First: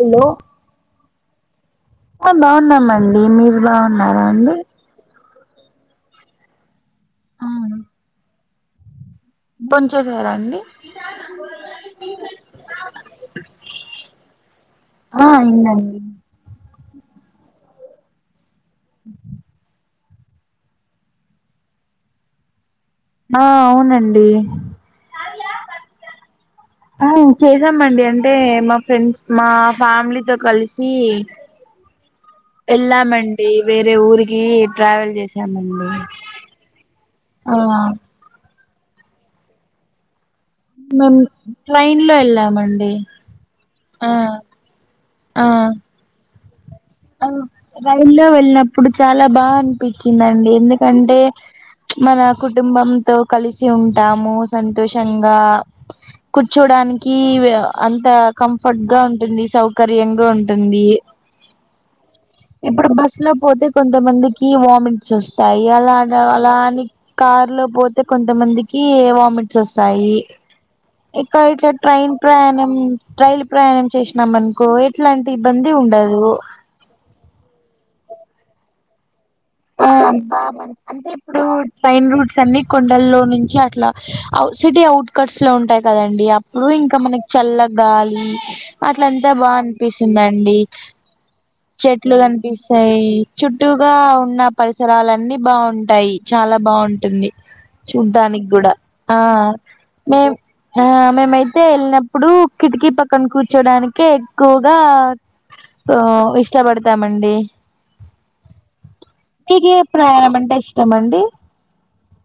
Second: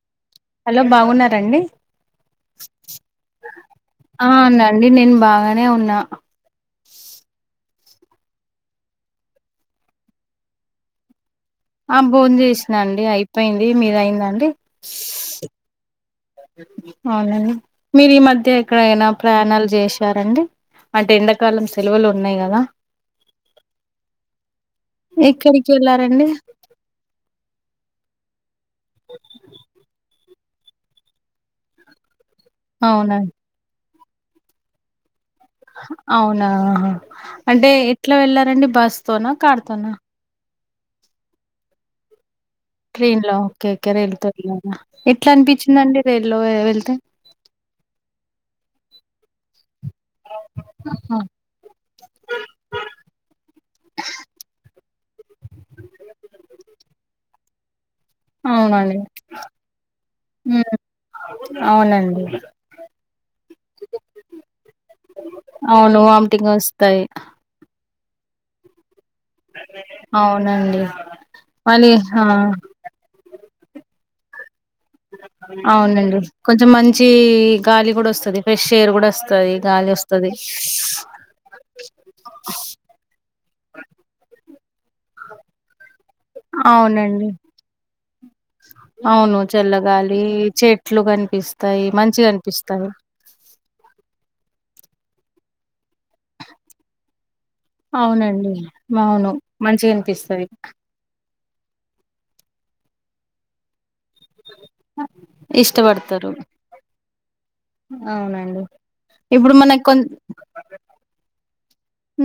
Hello hello బాగున్నారండి ఆ బాగున్నామండి మీరు బాగున్నారా అండి నే ఉన్నా భోంచేసార అండి ఆ బోన్ చేసినాండి అయిపోయింది మీరయిందండి ఆ అయిందండి అవునండి మీరు ఈ మధ్య ఎక్కడైనా ప్రయాణాలు చేసి తారండి అంటే ఎండాకాలం సెలవులు ఉన్నాయి కదా ఆ అవునండి ఎక్కడికి వెళ్ళారండి చేసామండి అంటే మా ఫ్రెండ్స్ మా ఫ్యామిలీ తో కలిసి అవునా ఎల్లామండి వేరే ఊరికి ట్రావెల్ చేస్ అవునాహా ఆ అంటే ఎట్లా వెళ్ళారండి బస్ తోన కార్ తోనా మేం ట్రైన్ లో వెళ్ళామ ట్రైన్ లో ఓకే ఓకే రైల్ త వెళ్ళారా ఎట్లా ఆ అనిపించిందండి రైల్ లో వె ఆ రైలు లో వెళ్ళినప్పుడు చాలా బాగా అనిపించిందండి ఆహా. ఎందుకంటే మన కుటుంబంతో కలిసి ఉంటాము సంతోషంగా కూర్చోడానికి వ్య అంత కంఫర్ట్ అవునండి గా ఉంటుంది సౌకర్యంగా ఉంటుంది నండి ఇప్పుడు బస్ లో పోతే కొంతమందికి వామిట్స్ వస్తాయి అలా అవును వామిటింగ్ అలాని వస్తాయి కార్లో పో కొంతమందికి వామిట్స్ వస్తాయి అవునండి ఇక అయితే మళ్ళీ ట్రైన్ ఆ ప్రయాణం రైలు ప్రయాణం చేసినాం అనుకో ఎట్లాంటి ఇబ్బంది ఉండదు చ్చ గాలి కూడా వస్తుంది ఫ్రెష్ ఎయిర్ కూడా వస్తుంది ఆ గాలి వస్ బా అంటే ఇప్పుడు ట్రైన్ రూట్స్ అన్ని కొండల్లో నుంచి అట్లా సిటీ అవుట్ కట్స్ లో ఉంటాయి కదండి అప్పుడు ఇంకా మనకి అవునండి చల్ల గాలి అట్లంతా అవును బా చల్లగాలి అనిపిస్తుందండి చెట్లు కనిపిస్తాయి చెట్లు మంచిగా అనిపిస్తాయి కనిపిస్తాయి చుట్టూ గా ఉన్న పరిసరలన్నీ బాగుంటాయి చాలా బాగుంటుంది చూడ్డానికి అవునండి కూడా ఆ అవును మంచిగా మే అనిపిస్తది ఆ మేమై వెళ్ళినప్పుడు కిటికీ పక్కన కూర్చోడానికి కె ఎక్కువగా ఆ ఇష్టపడతారు ఇష్టపడతామండి అవునండి ఇప్పుడు మీకే మనకు ప్రయాణం అంటే ఇష్టమండి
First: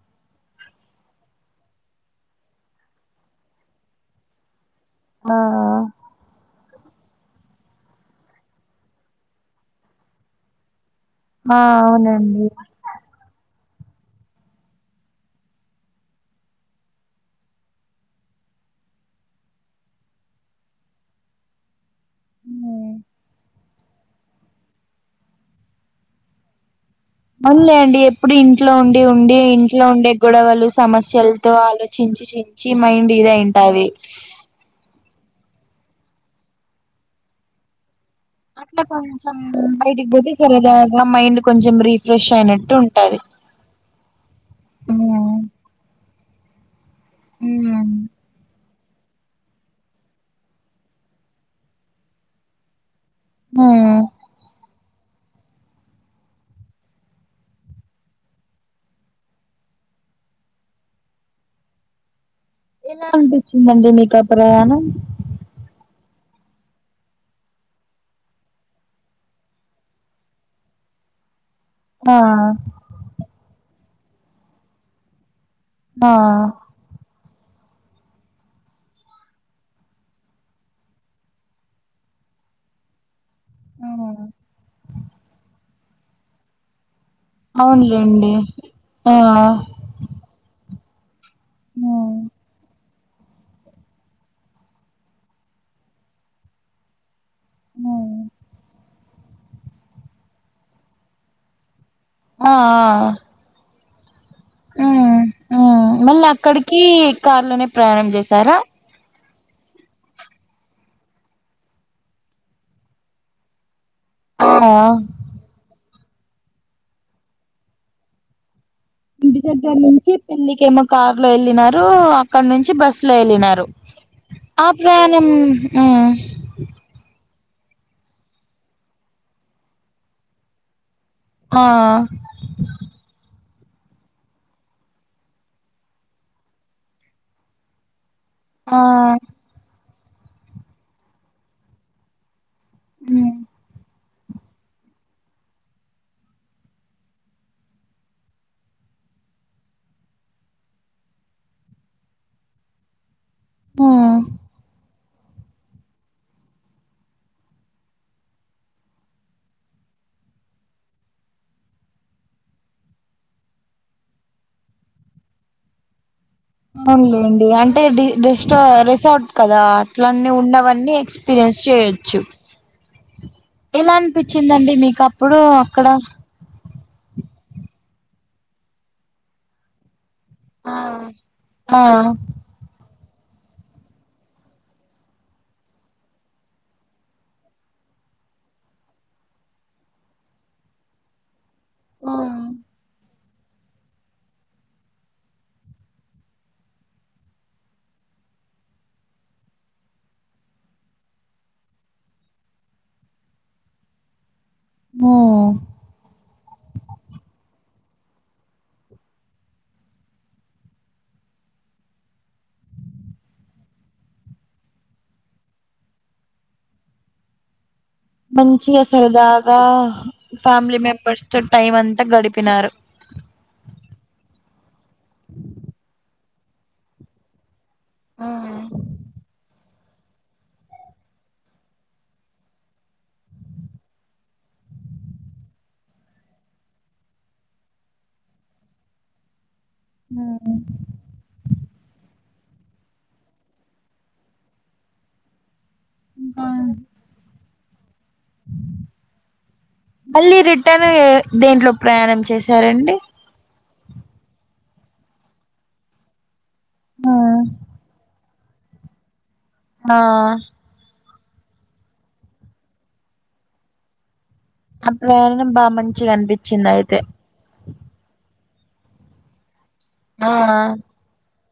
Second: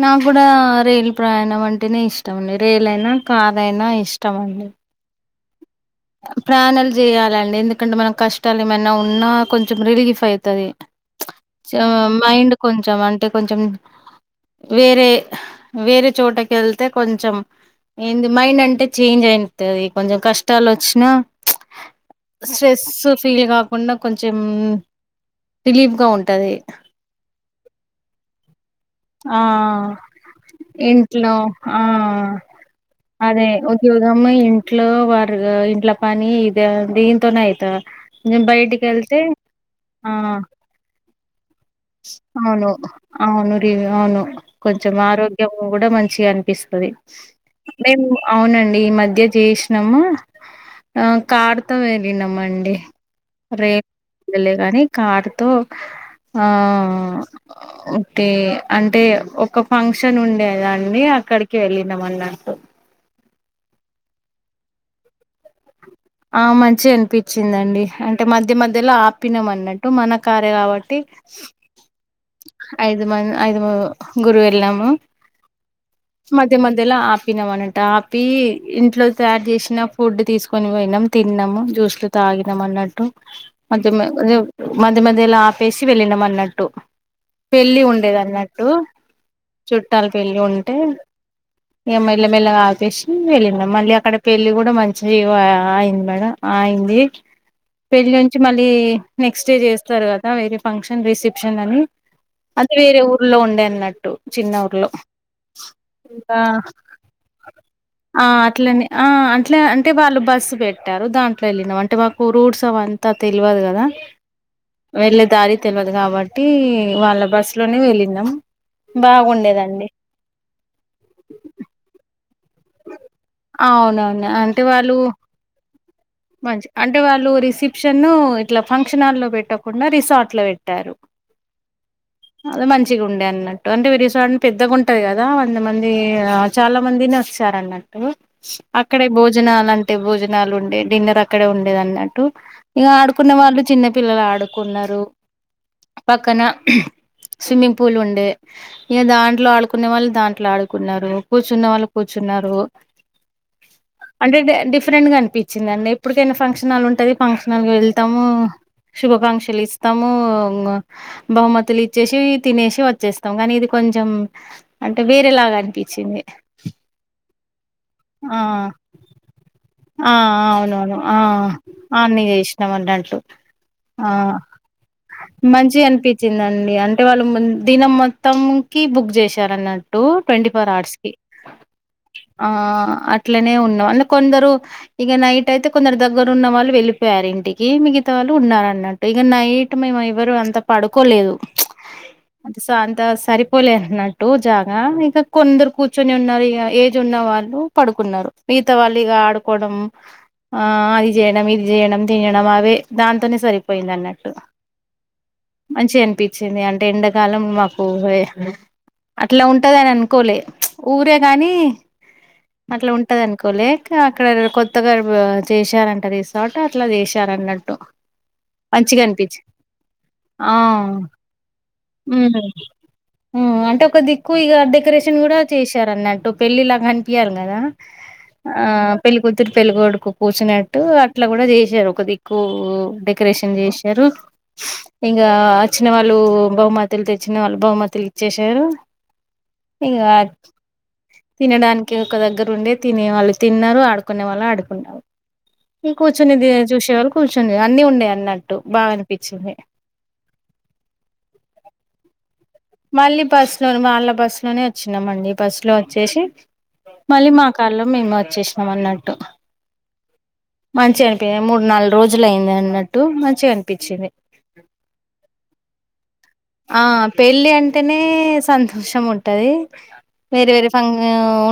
నా కూడా రైలు ప్రయాణం అంటేనే ఇష్టం అండి రైల అయినా కార్ అయినా ఇష్టమ అండి ఆ [inaudible] ప్రయాణాలు చేయాలండి ఎందుకంటే మన కష్టాలు ఏమైనా ఉన్నా కొంచెం రిలీఫ్ అయితది ఆ అవునండి మైండ్ కొంచెం అంటే కొంచెం వేరే వేరే చోటకి వెళ్తే కొంచెం ఏంది మైండ్ అంటే చేంజ్ అయెంతది కొంచెం కష్టాలు వచ్చినా స్ట్రెస్ ఫీల్ కాకుండా కొంచెం రిలీఫ్గా ఉంటది పోన్లే అండి ఎప్పుడు ఇంట్లో ఉండి ఆ ఉండి ఇంట్లో ఉండే గొడవలు ఇంట్లో సమస్యలతో ఆ ఆలోచిం చించి మైండ్ ఇదయింటది వర్ ఇంట్ల పని ఇది దీంతోనే అయిత అట్లా బయటికి వెళ్తే కొంచెం బయటికి పోటి ఆ సరదాగా మైండ్ కొంచెం రీఫ్రెష్ అవును అయినట్టు ఉంటై అవును రీ అవును కొంచెం ఉమ్ ఆరోగ్యం కూడా మంచిగా అనిపిస్తుది ఉమ్ మేము అవునండి ఈ మధ్య చేసినాము ఆ కారుతో వెళ్ళినాము అండి ఉమ్ రేలే గానీ కారు తో ఆ ఓకే అంటే ఒక ఫంక్షన్ ఉండేదా అండి అక్కడికి వెళ్ళినము అన్నట్టు ఎలా అనిపించిందండి మీకు ఆ ప్రయాణం ఆ మంచి అనిపించిందండి అంటే మధ్య మధ్యలో ఆపినం అన్నట్టు మన కారే కాబట్టి [unintelligible] ఆ ఐదు మంది ఐదు గురువు వెళ్ళాము ఆ మధ్య మధ్యలో అప్ టినం అనట ఆపి ఇంట్లో తయారు చేసిన ఫుడ్ తీసుకొని పూనమ్ తిన్నాం జూస్లు తాగినం అన్నట్టు మ మ్ ఉమ్ మధ్య మధ్య అప్ వేసి వెళ్ళినామ్ అన్నట్టు పెళ్లి ఉండేది అవునులేండి అన్నట్టు ఆ చుట్టాల పెళ్లి ఉం అంటే ఉమ్ మెల్లమెల్లగా ఆపేసి వెళ్ళినం మళ్ళీ అక్కడ పెళ్లి కూడా మంచి ఆయింది మేడం అయింది పెళ్ళి ఉమ్ నుంచి మళ్ళీ నెక్స్ట్ డే చేస్తారు కదా వేరే ఫంక్షన్ రిసెప్షన్ అని ఆ ఆ అది వేరే ఊర్లో ఉండే అన్నట్టు చిన్న ఊర్లో ఉమ్ ఉమ్ మళ్ళీ కా అక్కడికి కార్ లోనే ప్రయాణం ఆ చేసారా అట్లనే ఆ అట్లా అంటే వాళ్ళు బస్సు పెట్టారు దాంట్లో వెళ్ళినాము అంటే మాకు రూట్స్ అవంతా తెలియదు కదా ఆ వెళ్ళే దారి తెలియదు కాబట్టి వాళ్ళ బస్సు లోనే వెళ్ళినాం ఇంటి దగ్గర బాగుండేదండి నుంచి పెళ్ళకేమో కార్ లో వెళ్ళినారు అక్కడ నుంచి బస్సు లో వెళ్ళినారు అవునవును అంటే ఆ వాళ్ళు ప్రయాణం ఉమ్ మంచి అంటే వాళ్ళు రీస్ రిసప్షన్ ఇట్లా ఫంక్షన్ లో పెట్టకుండా రిసార్ట్ లో పెట్టారు ఆ మంచిగా ఉండే అన్నట్ అంటే రిసార్ట్ పెద్దగాంటది కదా వంద మంది చాలా మందిని వచ్చారు అన్నట్టు ఆ అక్కడే భోజనాలు అంటే భోజనాలు ఉండే డిన్నర్ అక్కడే ఉండేది అన్నట్టు ఇగ ఆడుకున్న హ్మ్ వాళ్ళు చిన్న పిల్లలు ఆడుకున్నారు పక్కన స్విమ్మింగ్ పూల్ ఉండే ఇక దాంట్లో ఆడుకునే వాళ్ళు దాంట్లో ఆడుకున్నారు కూర్చున్న వాళ్ళు కూర్చు అంటే డిఫరెంట్ గా అనిపించింది వచ్చిందండి ఎప్పుటికైనా ఫంక్షన్ల్ ఉంటది ఫంక్షన్ల్ వెళ్తాము శుభాకాంక్షలు ఇస్తాము బహుమతులు ఇచ్చేసి తినేసి వచ్చేస్తాము కానీ ఇది కొ కొంచెం అంటే వేరేలాగా అనిపించింది పోన్లే అంటే ఆ రస్ రిసార్ట్ కదా అట్లా ఆ ఎ అవునవును ఆ చేయచ్చ అన్ని చేసినాం అన్నట్లు ఎలా ఆ అనిపించిందండి మీకు అప్పుడు అక్కడ అండి అంటే వాళ్ళు దినం మొత్తం కి బుక్ చేశార అన్నట్టు ట్వంటీ ఫోర్ అవర్స్ కి ఆ ఆ అట్లనే ఉన్నాం అంటే కొందరు ఇక నైట్ అయితే కొందరు దగ్గర ఉన్న వాళ్ళు వెళ్ళిపోయారు ఇంటికి మిగతా వాళ్ళు ఉన్నారు అన్నట్టు ఇక నైట్ మే ముఎవరు అంత పడుకోలేదు అంత స అంత సరిపోలేఅన్నట్టు జాగ ఇక కొందరు కూర్చొని ఉన్నారు ఇగ ఏజ్ ఉన్న వాళ్ళు పడుకున్నారు మిగత వాళ్ళు ఇగ ఆడుకోవడం ఆ అది చేయడం ఇది చేయడం తినడం అవే దాంతోనే సరిపోయింది అన్నట్టు హ్మ్ మంచి అనిపించింది అంటే ఎండాకాలం మా ఊహే అట్లా ఉంటదని అనుకోలే ఊరే గానీ అట్లా ఉంటది అనుకోలే క అక్కడ కొ కొత్తగారు చేశారంట రిసోట అట్లా చేశారన్నట్టు మంచిగా సరదాగా ఆ ఫ్యామిలీ మెంబర్స్ తో టైం అంతా ఉమ్ గడిపినారు అంటే ఒక దిక్కువ ఇక డెకరేషన్ కూడా చేశారు అన్నట్టు పెళ్ళిలా కనిపియాలి కదా ఉమ్ ఆ పెళ్లికుది పెళ్ళికొడుకు కూచునట్టు అట్లా కూడా చేసారు ఒక దిక్కు డెకరేషన్ చేశారు ఇంగా వచ్చిన వాళ్ళు బహుమతులు తెచ్చిన వాళ్ళు బహుమతులు ఇచ్చేసారు ఇకా ఉమ్ తినడానికి ఒక దగ్గర ఉండే తినే వాళ్ళు తిన్నారు ఆడు కునే వాళ్ళు ఆడుకున్నావు ఇ కూర్చుని ఇంకా చూసేవాళ్ళు కూర్చుని అన్ని ఉన్నాయి అ మళ్ళీ రిటర్న్ దేంట్లో ప్రయాణం చేసి మళ్ళీ బస్ లో వాళ్ళ బస్సు లోనే వచ్చినమండి బస్సు లో వచ్చేసి ఆ మళ్ళీ మా కార్లో మేము వచ్చేసినం అన్నట్టు ఆ అంటే మూడు నాలుగు రోజులు అయింది అన్నట్టు మంచిగా అనిపించింది ఆ ప్రయాణం బాగా మంచిగా అనిపించింది ఆ అయితే పెళ్ళి అంటేనే సంతోషం ఉంటది వేరే ఆ వేరే ఫంన్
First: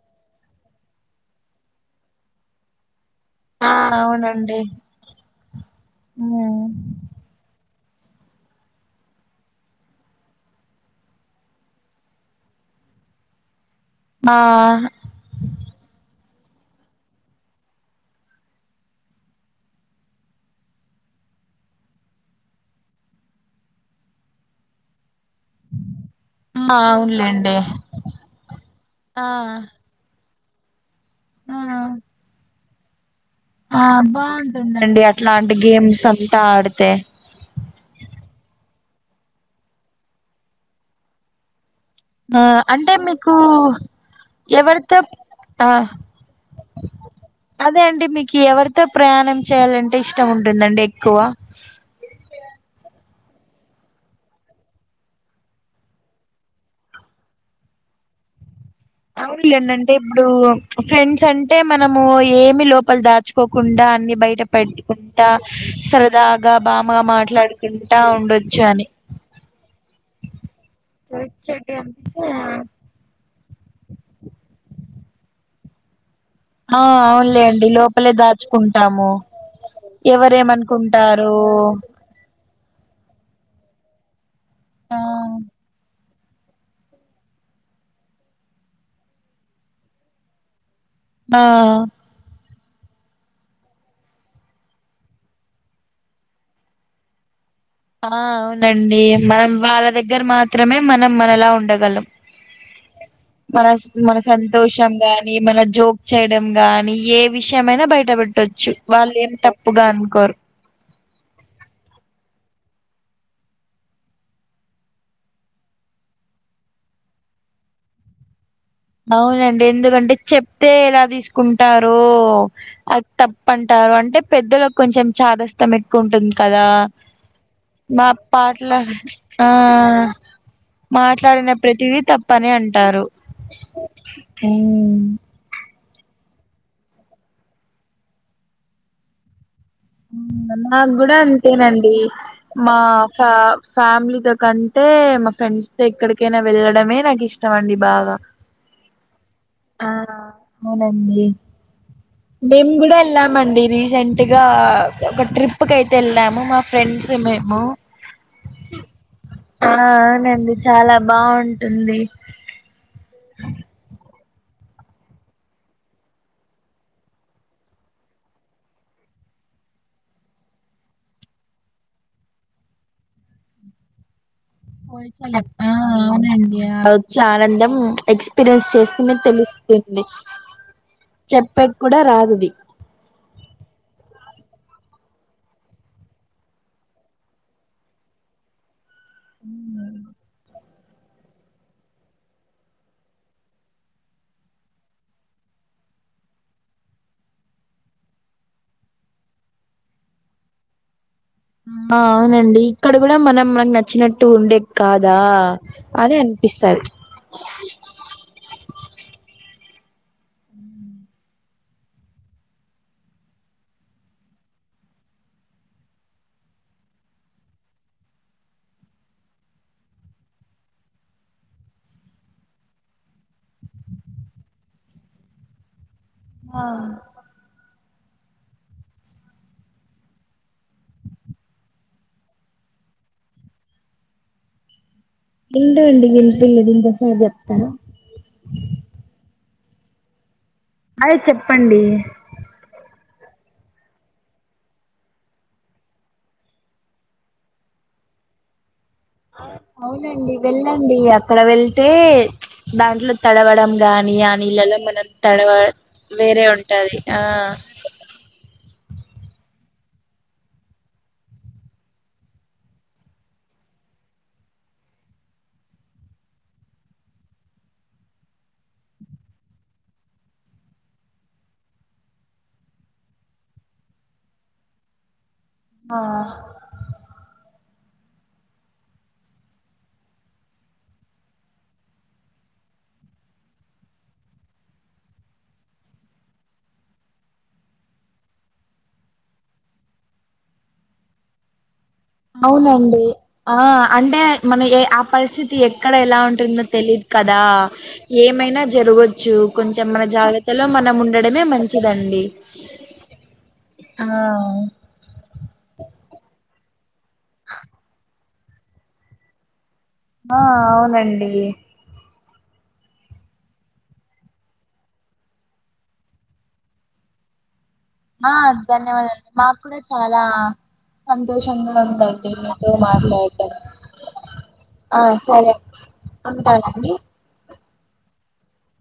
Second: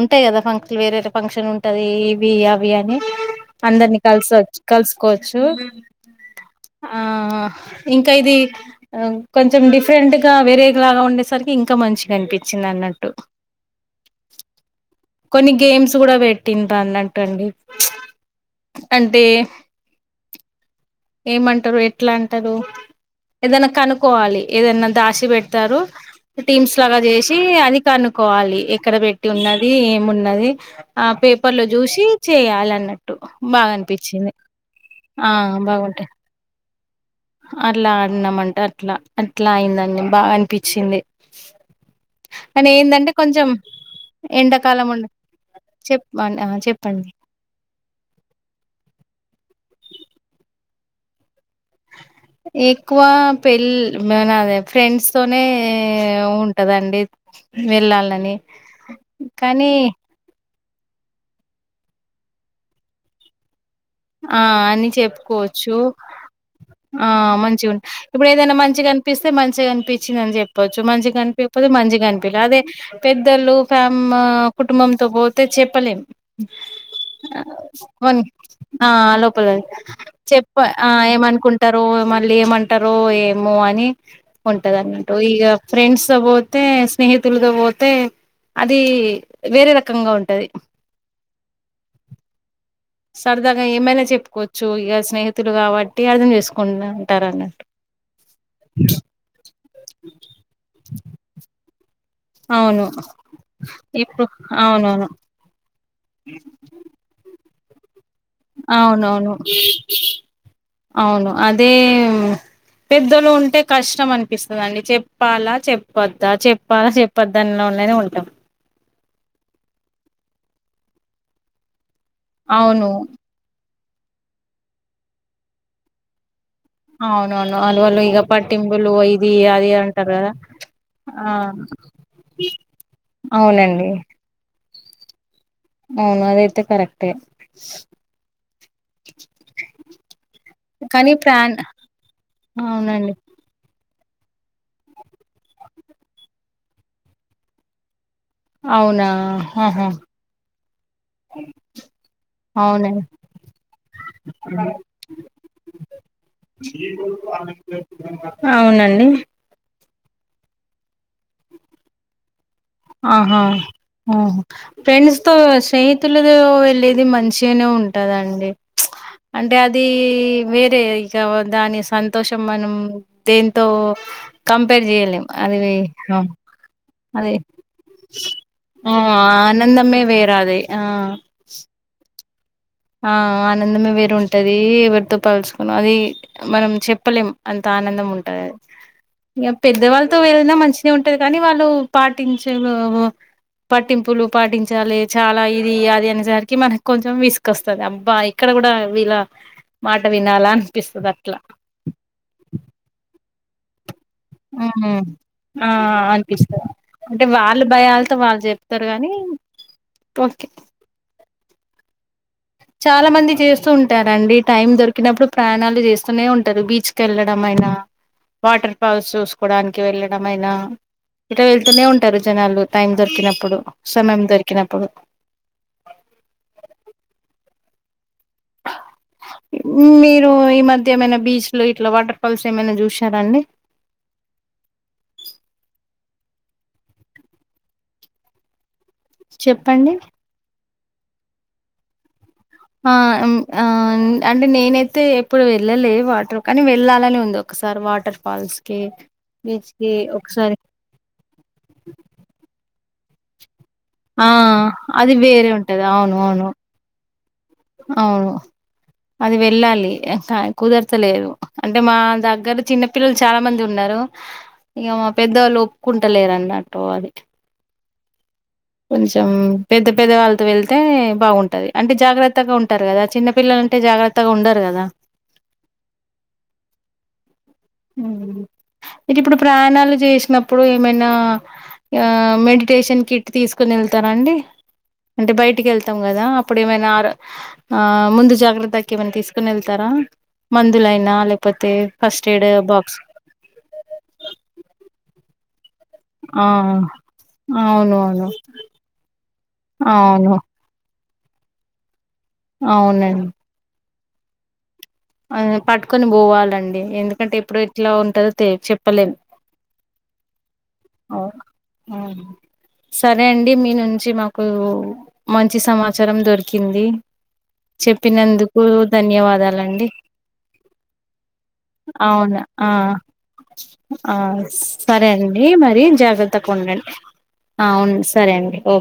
ఉంటాయి కదా ఫంక్షన్ వేరే వేరే ఫంక్షన్ ఉంటది ఇవి అవి అని ఆ అందరినీ కలిసొచ్చ అవునండి కలుసుకోవచ్చు ఉమ్ ఆ ఇంకా ఇది కొ కొంచెం డిఫరెంట్ గా వేరే లాగా ఉండేసరికి ఇంకా మంచిగా అనిపించింది అన్నట్టు ఆ కొన్ని గేమ్స్ కూడా పెట్ పట్టిన్ రన్నట్టు అండి అంటే ఏమంటారు ఎట్లా అంటారు ఏదన్నా కనుక్కోవాలి ఏదన్నా దాచి పెడతారు టీమ్స్ ఆ లాగా చేసి అవునులేండి అది కనుక్కోవాలి ఎక్కడ పెట్టి ఆ ఉన్నది ఏమున్నది ఆ పేపర్ ఆ లో చూసి చేయాలని ఆ బాగుంటుందండి ఆ అట్లాంటి గేమ్స్ బాగుంటాయి అంతా ఆడితే అట్లా ఆడినామంట అట్లా అట్లా అయిందండి బాగా అనిపించింది ఆ కానీ అంటే ఏందంటే మీకు కొంచెం ఎండాకాలం ఎవరితో ఉండ ఆ చెప్ ఆ చెప్పండి అదే అండి మీకు ఎవరితో ప్రయాణం చేయాలంటే ఇష్టం ఉంటుందండి ఎక్ ఎక్కువ [inaudible] ఎక్కువ పెళ్ళి మనాదే ఫ్రెండ్స్ తోనే ఉంటదండి వెళ్ళాలని అవునులేండి కానీ అంటే ఇప్పుడు ఫ్రెండ్స్ అంటే మనము ఏమి లోపల దాచుకో కుండా అన్ని ఆ బయట అని పెట్టుకుంటా చెప్పుకోవచ్చు సరదాగా బామ ఆ మంచిగుం మాట్లాడుకుంటా ఇప్పుడు ఉండొచ్చు ఏదైనా అని మంచిగా అనిపిస్తే మంచిగా అనిపించింది అని చెప్పొచ్చు మంచిగా అనిపికపోతే వచ్చేటివి మంచిగా అనిపిలే అనిపిస్తే అదే పెద్దలు ఫ్యామ్ కుటుంబంతో పోతే చెప్పలేం ఆ అవునులే అండి లోపలే వన్ దాచుకుంటు ఆ లోపలే చెప్ప ఆ ఎవరేమనుకుంటారు ఏమనుకుంటారు మళ్ళీ ఏమంటారో ఏమో అని ఉంటది ఆ అన్నట్టు ఇక ఫ్రెండ్స్ తో పోతే స్నేహితులు పోతే అది వేరే రకంగా ఉంటది ఆ సరదాగా ఏమైనా చెప్పుకోవచ్చు ఇక స్నేహితులు కాబట్టి అర్థం చేసుకుంట ఉంటారు అన్నట్టు ఆ అవునండి. మనం వాళ్ళ దగ్గర మాత్రమే మనం మనలా ఉండగలం. అవును మన, మన ఇప్పుడు సంతోషం అవునవును గాని, మన జోక్ చేయడం గానీ, ఏ విషయమైనా బయట పెట్టొచ్చు వాళ్ళు ఏం అవునవును. తప్పుగా అనుకోరు అవును. అదే, పెద్దలు ఉంటే కష్టం అనిపిస్తదండి, చెప్పాలా, చెప్పొద్దా, చెప్పాలా, చెప్పద్ద అన్నోనె నె ఉంటాం. అవునండి. ఎందుకంటే చెప్తే ఎలా తీసుకుంటారో, అవును అది తప్పన్ టారో అంటే పెద్దలకు కొంచెం చాదస్తం ఎక్కువుంటుంది. కదా! అవునవును వాళ్ళు వాళ్ళు మా ఇక పాటల, పట్టింపులు ఇది ఆ, అది అంటారు కదా ఆ మాట్లాడిన ప్రతిదీ తప్పనే అంటారు. డి మ్ అవును అదైతే కరెక్టే. మ్ నాక్కూడ కానీ ప్రాన్ అంతేనండి మా అవునండి ఫా ఫ్యామిలీతో కంటే, మా ఫ్రెండ్స్ తో ఎక్కడికైనా వెళ్ళడమే నాకిష్టం అండి బాగ. అవునా ఆ ఆహా అవునండి. మేము కూడా అవునండి వెళ్ళామండి. రీసెంట్ గా ఒక ట్రిప్ కయితే వెళ్ళాము. మా ఫ్రెండ్స్, మేము అవునండి. ఆ అవునండి. చాలా బాగుంటుంది. ఆహా హ ఫ్రెండ్స్ తో స్నేహితులతో వెళ్ళేది, మంచిగనే ఉంటదండి. అంటే అది వేరే ఇక దాని సంతోషం మనం దేంతో కంపేర్ చెయలేమ్. పోల్చలేం అది ఆ వే హమ్ అవునండి ఆ వచ్చే అది ఆనందం ఎక్స్పీరియన్స్ ఆ చేస్తేనే ఆనందమే తెలుస్తుంది వేరది. ఆ, చెప్పేకి కూడా రాదది ఆ. ఆనందమే వేరుంటది. ఎవరితో పాలుచుకున్నా అది మనం చెప్పలేం అంత ఆనందం ఉంటది అది. ఇగ పెద్దవాళ్ళతో వెళ్ళినా మంచి నే ఉంటది కానీ, వాళ్ళు పాటించే లొ బొ పట్టింపులు పాటించాలి. చాలా ఇది, అది అనేసరికి మనకు కొంచెం విసు కోస్తది. అబ్బా ఇక్కడ కూడా వీళ్ళ మాట వినాల, అనిపిస్తది అట్ల. మ్ ఆ అవునండి. ఇక్కడ కూడా మనం మనక్ న మ్ ఆ అనిపిస్తది. అంటే వాళ్ళ భయాలతో వాళ్ళు చెప్తారు కానీ, ఓకే. చాలా మంది చేస్తూ ఉంటారండి. టైం దొరికినప్పుడు ప్రయాణాలు చేస్తూనే ఉంటారు. బీచ్కెళ్ళడం అయి నా, వాటర్ ఫాల్స్ చూసుకోవడానికి వెళ్ళడం అయినా, ఇక ఎళ్తూనే ఉంటారు జనాలు. టైం దొరికినప్పుడు, సమయం దొరికినప్పుడు. [inaudible] ఆ [inaudible] మీరు ఈ మధ్య ఏమైనా బీచ్లు ఇట్లా వాటర్ ఫాల్స్ ఏమైనా చూసారా అండి? [inaudible] వింటాయండీ. వినిపిలేదు ఇంతసేపు చెప్తాన్నావ్ చెప్పండి. అదే చెప్పండి. ఆ ఉమ్ ఆ అన్ అంటే, నేనైతే ఎప్పుడు వెళ్ళలే వాటర్, కానీ వెళ్ళాలని ఉంది ఒకసారి వాటర్ ఫాల్స్ కి బీచ్ కి అవునండి. ఒకసారి వెళ్ళండి. అక్కడ వెళ్తే, దాంట్లో తడవడం. గానీ ఆ నిళ్లలో మనం అది వేరే తడవ ఉంటది అవును వేరే అవును ఉంటది. ఆ. అవును అది వెళ్ళాలి. కా కుదరతలేదు. అంటే, మా దగ్గర చిన్న పిల్లలు చాలా మంది ఉన్నా రు. ఇగ మా పెద్దోళ్ళు ఒప్పుకుంటలేరన్నట్టు అది. కొంచెం పెద్ద పెద్ద వాళ్ళతో వెళ్తే బాగుంటది అంటే జాగ్రత్త త్తగా ఉంటారు కదా చిన్న పిల్లలంటే జాగ్రత్తగా ఉండరు కదా ఆ హ్మ్ హు మీకు ఇప్పుడు ప్రయాణాలు చేసినప్పుడు ఏమైనా ఇగ మెడిటేషన్ కిట్ తీసుకొని వెళ్తార అండి అంటే బయటికి వెళ్తాం కదా అప్పుడు ఏమైనా ఆడ ఆ ముందు జాగ్రత్తకి ఏమైనా తీసుకుని వెళ్తారా మందులయినా లేపోతే అవునండి ఆ అంటే మనకి ఆ పరిస్థితి ఎ ఇక్కడ ఎలా ఆ ఉంటుందో తెలిదు కదా అవును అవును ఏమైనా జరగచ్చు కొంచెం మన అవును జాగ్రత్తలో మనం ఉన్ ఉండడమే మంచిదండి అవునండి ఆ ఆ ఇంగ పట్టుకొని పోవాలండి ఎందుకంటే ఎప్పుడు ఎట్లా ఉంటందో తె చెప్పలేం ఆ అవునండి సరే అండి మీ నుంచి మాకు మంచి సమాచారం దొరికింది చెప్పినందుకు ధన్యవాదాలండి లా అవునా ఆ మాట్లాడటం ఆ సరే అండి మరి డి జాగ్రత్త గా ఉండండి అవును సరే అండి ఓ